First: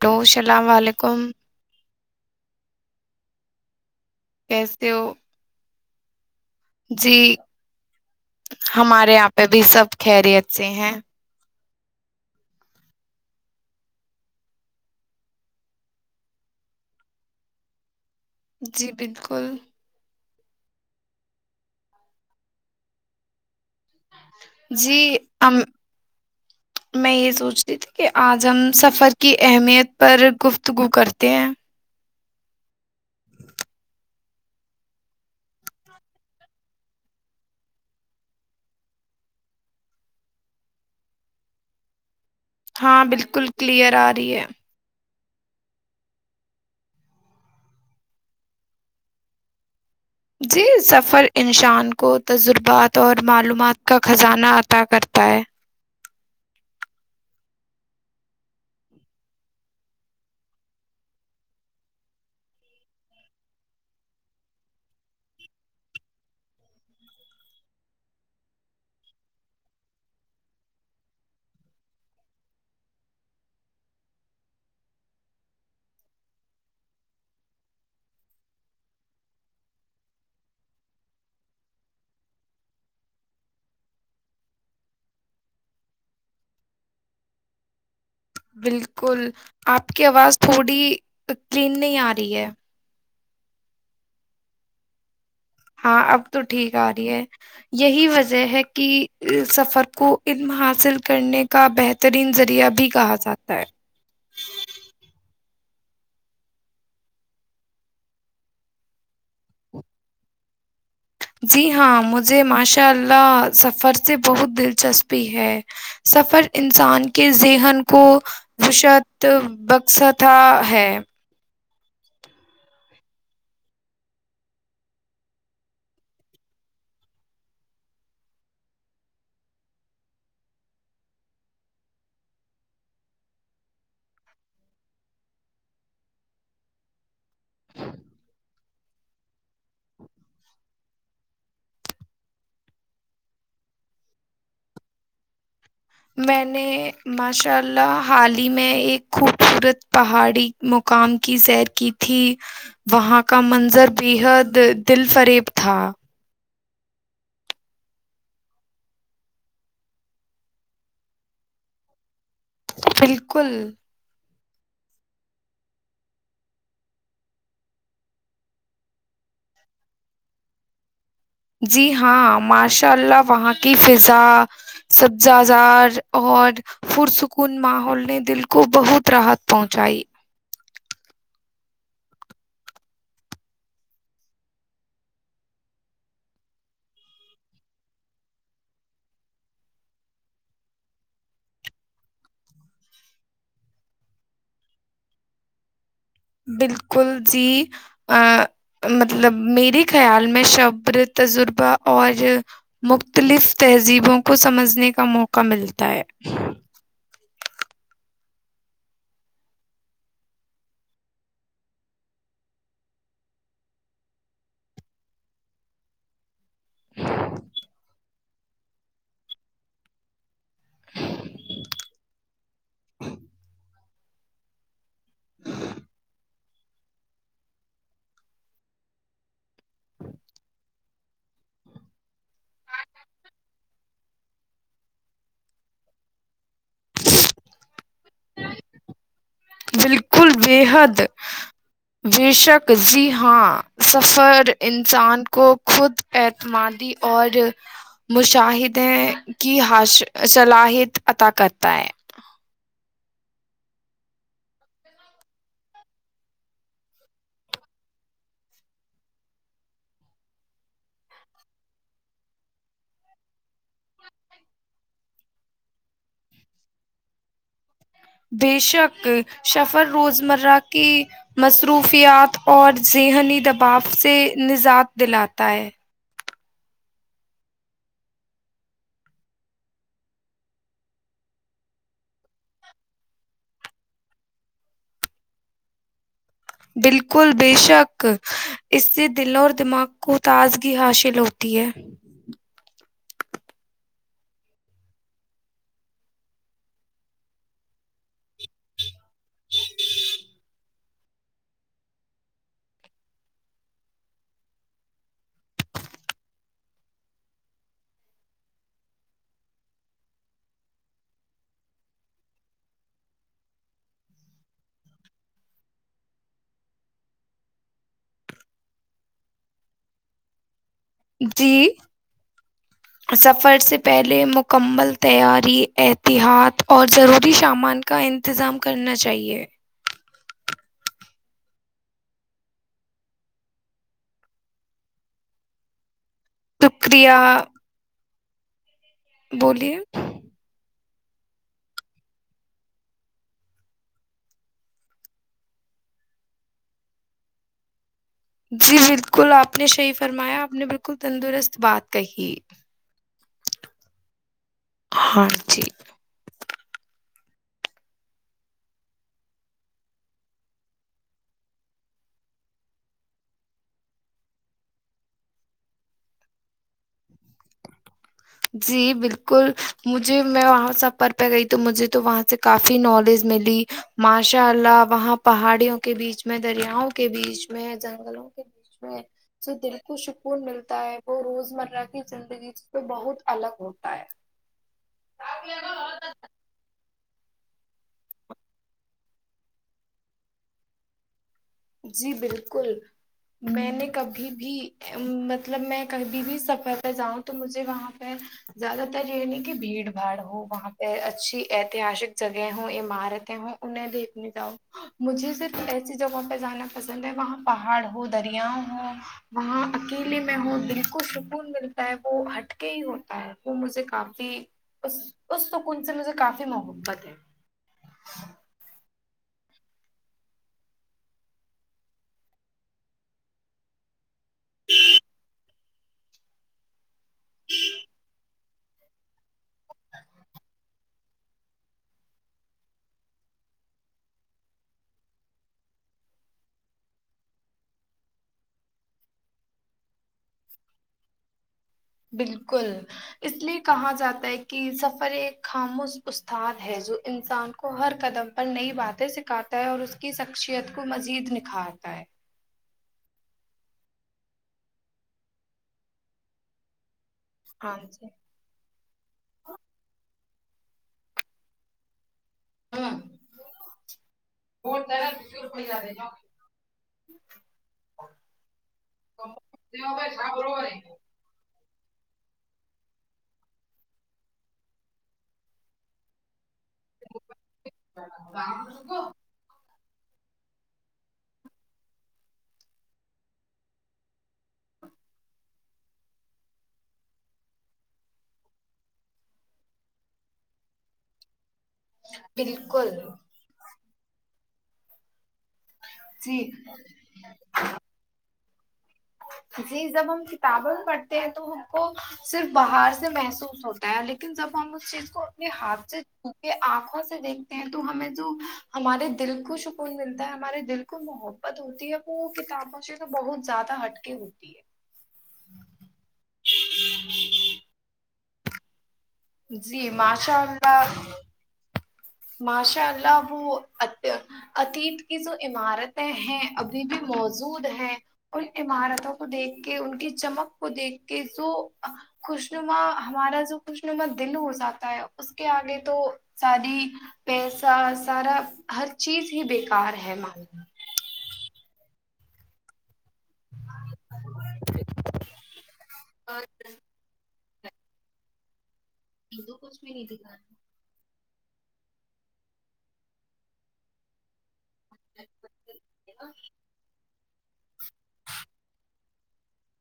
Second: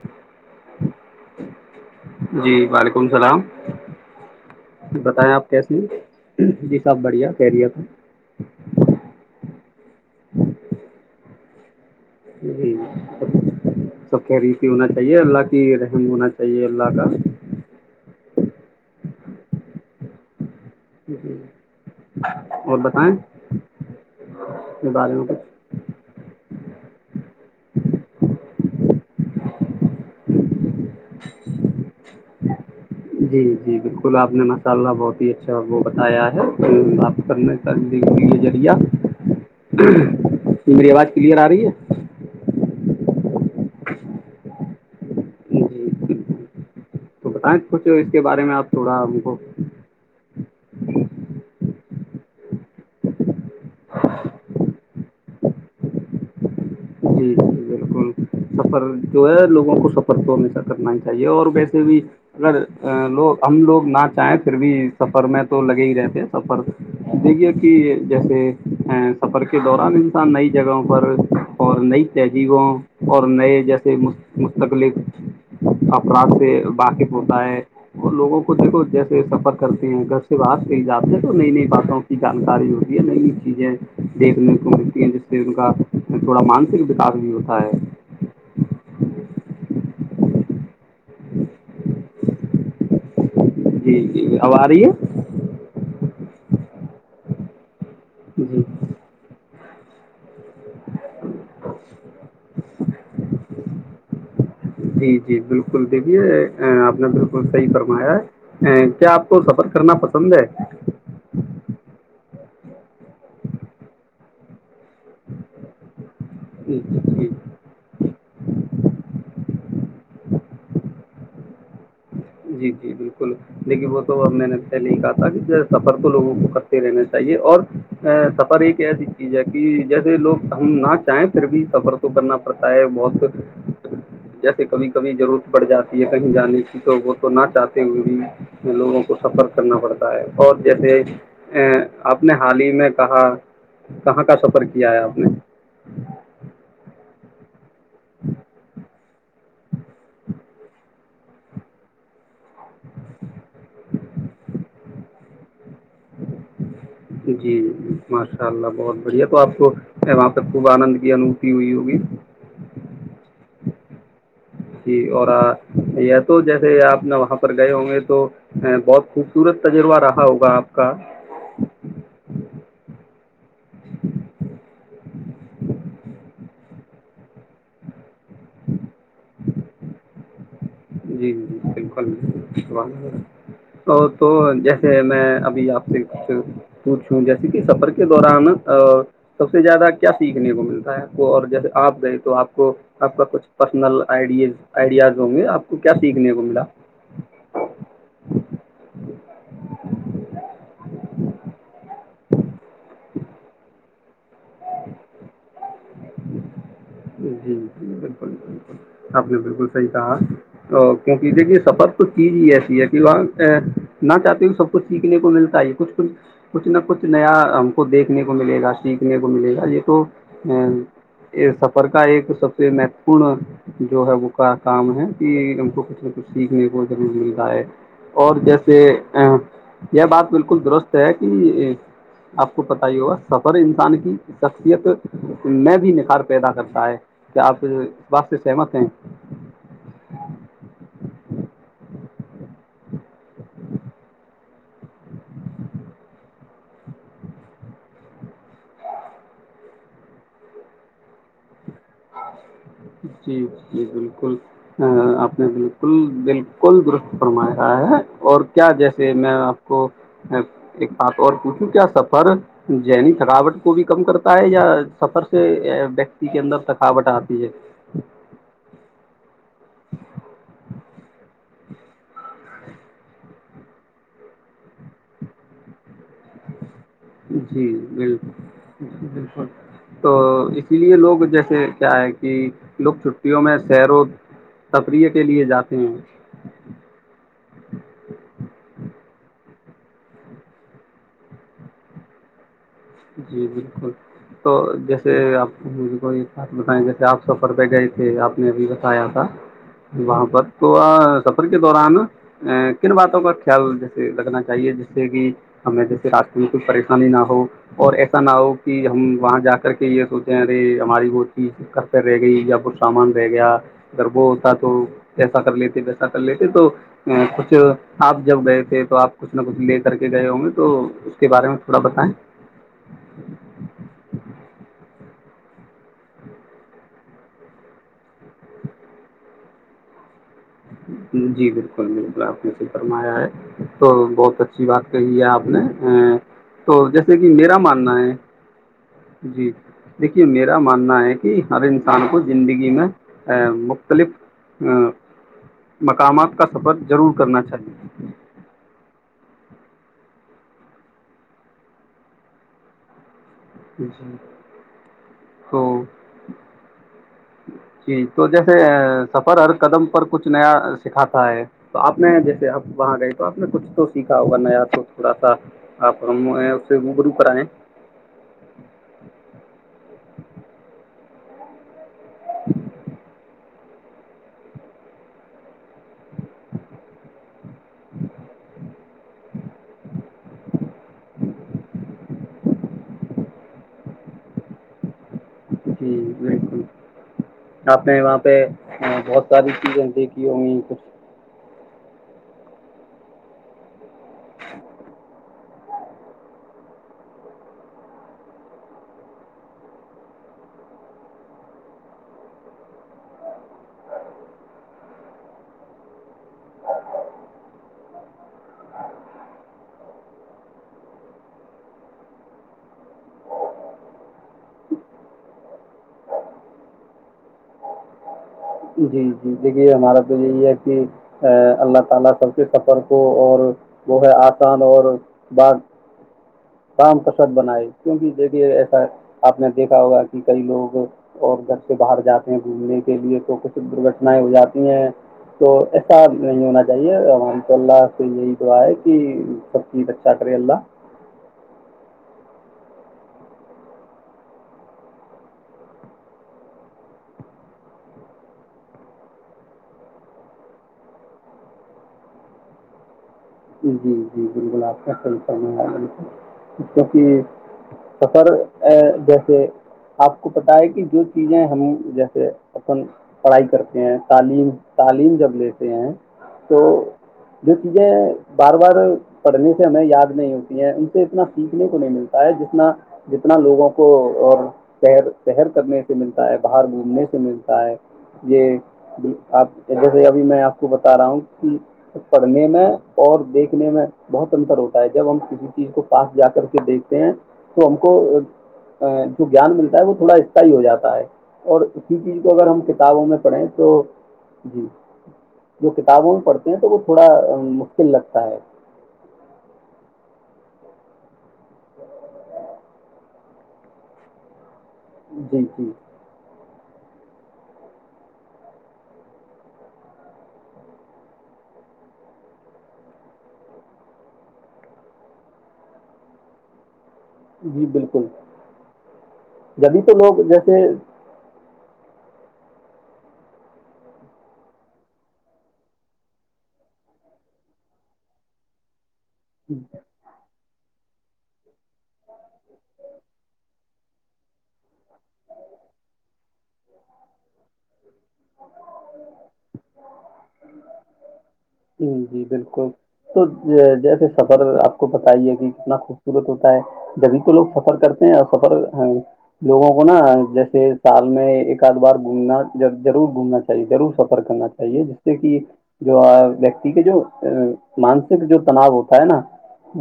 Hello السلام علیکم جی وعلیکم اللام کیسے ہو بتائیں آپ کیسے جی سب جی بڑھیا خیریت ہمارے یہاں پہ بھی سب خیری اچ سے ہیں جی سب کیری ہی ہونا چاہیے اللہ کی رحم ہونا چاہیے اللہ کا جی بالکل جی اور بتائیں اپنے جی بارے میں ہم کچھ میں سوچتی تھی کہ آج ہم سفر کی اہمیت پر گفت گتگو کرتے ہیں جی جی بالکل آپ نے ماشاء اللہ بہت ہی اچھا وہ بتایا ہے آ سےریہ میری آواز کلیئر آ رہی ہے ہاں بالکل کلیئر آ رہی ہے جی بالکل۔ تو بتائیں کچھ اس کے بارے میں آپ تھوڑا ہم کو جی سفر انسان کو تجربات اور معلومات کا خزانہ عطا کرتا ہے جی جی بالکل سفر جو ہے لوگوں کو سفر تو ہمیشہ کرنا ہی چاہیے اور ویسے بھی اگر لوگ ہم لوگ نہ چاہیں پھر بھی سفر میں تو لگے ہی رہتے ہیں سفر دیکھیے کہ جیسے سفر کے دوران انسان نئی جگہوں پر اور نئی تہذیبوں اور نئے جیسے مستقلک افراد سے واقف ہوتا ہے وہ لوگوں کو دیکھو جیسے سفر کرتے ہیں گھر سے باہر سے ہی جاتے ہیں تو نئی نئی باتوں کی جانکاری ہوتی ہے نئی نئی چیزیں دیکھنے کو ملتی ہیں جس سے ان کا تھوڑا مانسک وکاس بھی ہوتا ہے پڑی ترین نہیں آ رہی ہے جی جی اب آ رہی ہے ہاں اب تو ٹھیک آ رہی ہے یہی وجہ جی ہے کہ سفر کو علم حاصل کرنے کا بہترین ذریعہ بھی کہا جاتا ہے جی جی بالکل دیکھیے آپ نے بالکل صحیح فرمایا ہے کیا آپ کو سفر کرنا پسند ہے مجے ماشاء اللہ سفر سے بہت دل دلچسپی ہے سفر جی انسان جی کے ذہن کو [unintelligible] جی جی بالکل دیکھیے وہ تو اب میں نے پہلے ہی کہا تھا کہ سفر تو لوگوں کو کرتے رہنا چاہیے اور سفر ایک ایسی چیز ہے کہ جیسے لوگ ہم نہ چاہیں پھر بھی سفر تو کرنا پڑتا ہے بہت جیسے کبھی کبھی ضرورت پڑ جاتی ہے کہیں جانے کی تو تو نہ چاہتے ہوئے بھی لوگوں کو سفر کرنا پڑتا ہے اور جیسے آپ نے حال ہی میں کہا کہاں کا سفر کیا ہے آپ نے میں نے ماشاء اللہ حال ہی میں ایک خوبصورت پہاڑی مقام کی سیر کی تھی وہاں کا منظر بےحد دل فریب تھا جی جی جی ماشاء اللہ بہت بڑھیا تو آپ کو وہاں پہ خوب آنند کی انو تھی ہوئی ہوگی بالکل جی اور تو جیسے آپ ن وہاں پر گئے ہوں گے تو بہت خوبصورت تجربہ رہا ہوگا آپ کا انشاء اللہ وہاں کی فضا سبزہ زار اور پررسکون ماحول نے دل کو بہت راحت پہنچائی جی جی بالکل تو جیسے میں ابھی آپ سے کچھ پوچھوں جیسے کہ سفر کے دوران سب سے زیادہ کیا سیکھنے کو ملتا ہے آپ کو اور جیسے آپ گئے تو آپ کو آپ کا کچھ پرسنل آئیڈیز آئیڈیاز ہوں گے آپ کو کیا سیکھنے کو ملا بالکل جی مطلب میرے خیال میں سب تجربہ اور مختلف تہذیبوں کو سمجھنے کا موقع ملتا ہے [unintelligible] جی جی بالکل آپ نے بالکل صحیح کہا تو کیونکہ دیکھیے سفر کچھ چیز ہی ایسی ہے کہ وہاں نہ چاہتے ہو سب کچ سیکھنے کو ملتا ہے کچھ کچھ کچھ نہ کچھ نیا ہم کو دیکھ سنے کو ملے گا سیکھنے کو ملے گا یہ تو ا یہ سب کا ایک سب سے مہتوپورن جو ہے وہ کا کام ہے [inaudible] سیکھنے کو ضرور ملتا ہے اور جیسے یہ بات بالکل درست ہے کہ آپ کو پتا ہی ہوگا سفر انسان کی شخصیت میں بھی نکھار پیدا کر کیا آپ جو اس بات سے سہمت ہیں بالکل بے حد بے شک جی ہاں سفر انسان کو خود اعتمادی اور مشاہدے کی صلاحیت عطا کرتا ہے جی جی بالکل آپ نے بالکل بالکل درست فرمایا ہے اور کیا جیسے میں آپ کو ایک بات اور پوچھوں کیا سفر ذہنی تھکاوٹ کو بھی کم کرتا ہے یا سفر سے ویکتی کے اندر شک تھکاوٹ آتی ہیں بے شک شفر روزمرہ کے مصرو مروفیات اور ذہنی دباؤ سے نجات دلاتا ہے جی بال بالکل تو اسی لیے لوگ جیسے کیا ہے کہ لوگ چھٹیوں میں سیر و تفریح کے لیے جاتے ہیں بالکل بے شک اس سے دلوں دماغ کو تازگی حاصل ہوتی ہے جی بالکل تو جیسے آپ م کو ایک بات بتائیں جیسے آپ سفر پہ گئے تھے آپ نے ابھی بتایا تھا وہاں پر تو سفر کے دوران کن باتوں کا خیال جیسے رکھنا چاہیے جس سے کہ ہمیں جیسے راستے میں کوئی پریشانی نہ ہو اور ایسا نہ ہو کہ ہم وہاں جا کر کے یہ سوچے ہیں ارے ہماری وہ چیز کرتے رہ گئی یہ کچھ سامان رہ گیا اگر وہ ہوتا تو ایسا کر لیتے ویسا کر لیتے تو کچھ آپ جب گئے تھے تو آپ کچھ نہ کچھ لے کر کے گئے ہوں گے تو اس کے بارے میں جی تھوڑا بتائیں سفر سے پہلے مکمل تیاری احتیاط اور ضروری سامان کا انتظام کرنا چاہئے جی بالکل بالکل آپ نے صحی فرمایا ہے تو بہت اچھی بات کہی ہے آپ نے تو جیسے شکریہ کہ میرا ماننا ہے جی بولیے دیکھیے میرا مان کہ ہر انسان کو زندگی میں مختلف مقامات کا سفر ضرور کرنا چاہیے جی بالکل آپ نے صحیح فرمایا آپ نے بالکل تندرست بات کہی جی [inaudible] ہاں تو جی جی تو جیسے سفر ہر قدم پر کچھ نیا سکھاتا ہے تو آپ نے جیسے آپ وہاں گئے تو آپ نے کچھ تو سیکھا ہوگا نیا تو تھوڑا سا آپ اس سے روبرو کرائیں جی بالکل مجھے میں وہاں سفر پہ گئی تو مجھے تو وہاں سے کافی نالج ملی ماشاء اللہ وہاں پہاڑیوں کے بیچ میں دریاوں کے بیچ میں جنگلوں کے بیچ میں جو دل کو سکون ملتا ہے وہ روز مرہ کی زندگی کو بہت الگ ہوتا ہے جی بالکل آپ نے وہاں پہ بہت ساری چیزیں دیکھی ہو گئی کچھ جی بالکل میں نے کبھی بھیب مطلب میں کبھی بھی سفر پہ جاؤں تو مجھے وہاں پہ زیادہ تر یہ نہیں کہ بھیڑ باڑ ہو وہاں پہ اچھی ایتہسک جگہ ہو عمارتیں ہوں انہیں دیکھنے جاؤں مجھے صرف ایسی جگہ جانا پسند ہے وہاں پہاڑ ہو دریاؤ ہو وہاں اکیلے میں ہو بالکل سکون ملتا ہے وہ ہٹ کے ہی ہوتا ہے وہ مجھے کافی اس اس سکون سے مجھے کافی محبت ہے اللہ تعالی سب کے سفر کو اور جو ہے اسان اور باغ کسد بنائے کیونکہ دھی ای آپ نے دیکھا ہوگا کہ کئی لوگ اور گھر سے باہر جاتے ہیں گھومنے کے لیے تو کچھ درگھٹنائیں ہو جاتی ہیں تو ایسا نہیں ہونا چاہیے رحمت اللہ سے یہی دعا ہے کہ سب چیز اچھا کرے اللہ بالکل اس لیے کہا جاتا ہے کہ سفر ایک خاموش استاد ہے جو انسان کو ہر قدم پر نئی باتیں سکھاتا ہے اور اس کی شخصیت کو مزید نکھارتا ہے جی جی بالکل آپ کاصل کر بالکل کیک ہاں جی سفر جیسے آپ کو پتا ہے کہ جو چیزیں ہم جیسے اپن پڑھائی کرتے ہیں تعلیم تعلیم جب لیتے ہیں تو جو چیزیں بار بار پڑھنے سے ہمیں یاد نہیں ہوتی ہے ان سے اتنا فیس کو نہیں ملتا ہے جتنا جتنا لوگوں کو اورر پر کرنے سے ملتا ہے باہر گھومنے سے ملتا ہے یہ آپ جیسے ابھی میں آپ کو بتا رہا ہوں کہ پڑھنے میں اور دیکھنے میں بہت انتر ہوتا ہے جب ہم کسی چیز کو پاس جا کر کے دیکھتے ہیں تو ہم کو جو گان ملتا ہے وہ تھوڑا استائی ہو جاتا ہے اور اسی چیز کو اگر ہم بالکل کتابوں میں پڑھیں تو جی جو کتابوں میں جی پڑھتے ہیں تو وہ تھوڑا ہے جی جب ہم کتابیں میں پڑھتے ہیں تو ہم کو صرف باہر سے محسوس ہوتا ہے لیکن جب اس چیز کو جی اپنے جی ہاتھ سے یہ آنکھوں سے دیکھتے ہیں تو ہمیں جو ہمارے دل کو سکون ملتا ہے ہمارے دل کو محبت ہوتی ہے وہ کتابوں سے تو بہت زیادہ ہٹ متی ہے جی بالکل جی جبھی تو لوگ ماشاء جیسے اللہ ماشاء اللہ وہ اتیت کی جو عمارتیں ہیں ابھی بھی موجود ہیں ان عمارتوں کو کو دیکھ کے ان کی چمک کو دیکھ کسو خوشنما ہمارا جو خوش نمت دل ہو جاتا ہے اس کے آگے تو ساری پیسا سارا ہر چیز ہی بیکار ہے م جی جی بالکل تو جیسے سفر آپ کو پت ہی ہے کہ کتنا خوبصورت ہوتا ہے جبھی تو لوگ سفر سفر کرتے ہیں اور سفر ہاں لوگوں کو نا جیسے سال میں ایک کد بار گھومنا جب بھی ضرور گھومنا چاہیےضرور سفر کرنا چاہے صیے جس سے کہ جو ویکتی کے جو مانسک جو تناؤ ہوتا ہے نا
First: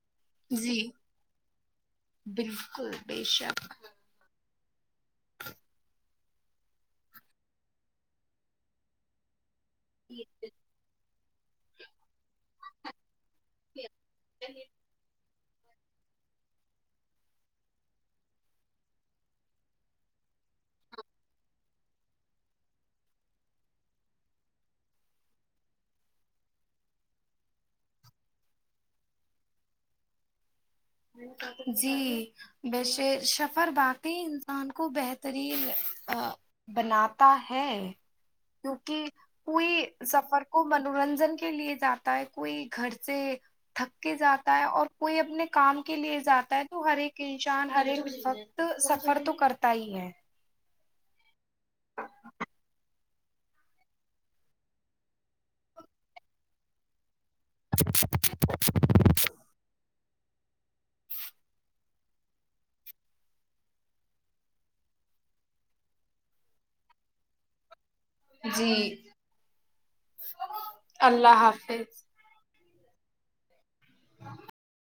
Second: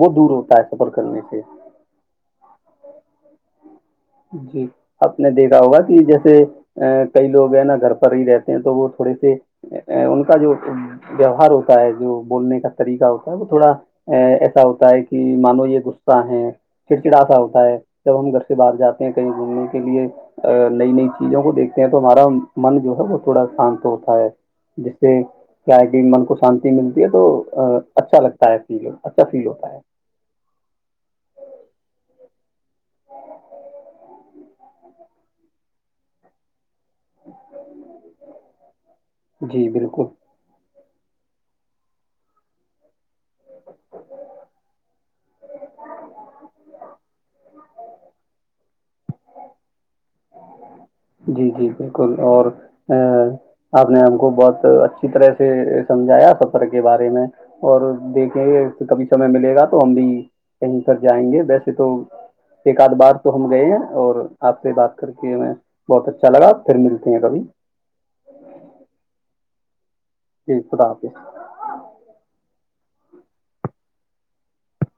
وہ دور ہوتا ہے جی سفر کرنے سے بالکل بے شک جی آپ نے دیکھا ہوگا کہ جیسے ا کئی لوگ ہیں نا گھر پر ہی رہتے ہیں تو وہ تھوڑے سے ان کا جو ویوہار ہوتا ہے جو بولنے کا طریقہ ہوتا وہ تھوڑا ا ایسا ہوتا ہے کہ مانو یہ غصہ ہے چڑچڑاسا ہوتا ہے جب ہم گھر سے باہر جاتے کہیں گھومنے کے لیے نئی نئی چیزوں کو دیکھتے ہیں تو ہمارا من جو ہے وہ تھوڑا شانت ہوتا ہے جس سے کیا ہے کہ من کو شانتی ملتی ہے تو اچھا لگتا ہے فل اچھا فیل ہوتا ہے جی ویسے سفر باقی انسان کو بہترین بناتا ہے کیونکہ جی پئی بالکل سفر کو من منورنجن کے لیے جاتا ہے کوئی گھر سے تھک کے جاتا ہے اور کوئی اپنے کام کے لیے جاتا ہے تو ہر ایک انسان ہر ایک وقت سفر تو کرتا ہی ہے جی جی بالکل اور ا آپ نے ہم کو بہت اچھی طرح سے سمجھایا سفر کے بارے میں اور دیکھیں گے کبھی سمے ملے گا تو ہم بھی کہیں کر جائیں گے ویسے تو ایک آد بار تو ہم گئے ہیں اور آپ سے بات کر کے میں بہت اچھا لگا پھر ملتے ہیں کبھی جی جی خدا [unintelligible] حافظ اللہ حافظ ہ [unintelligible]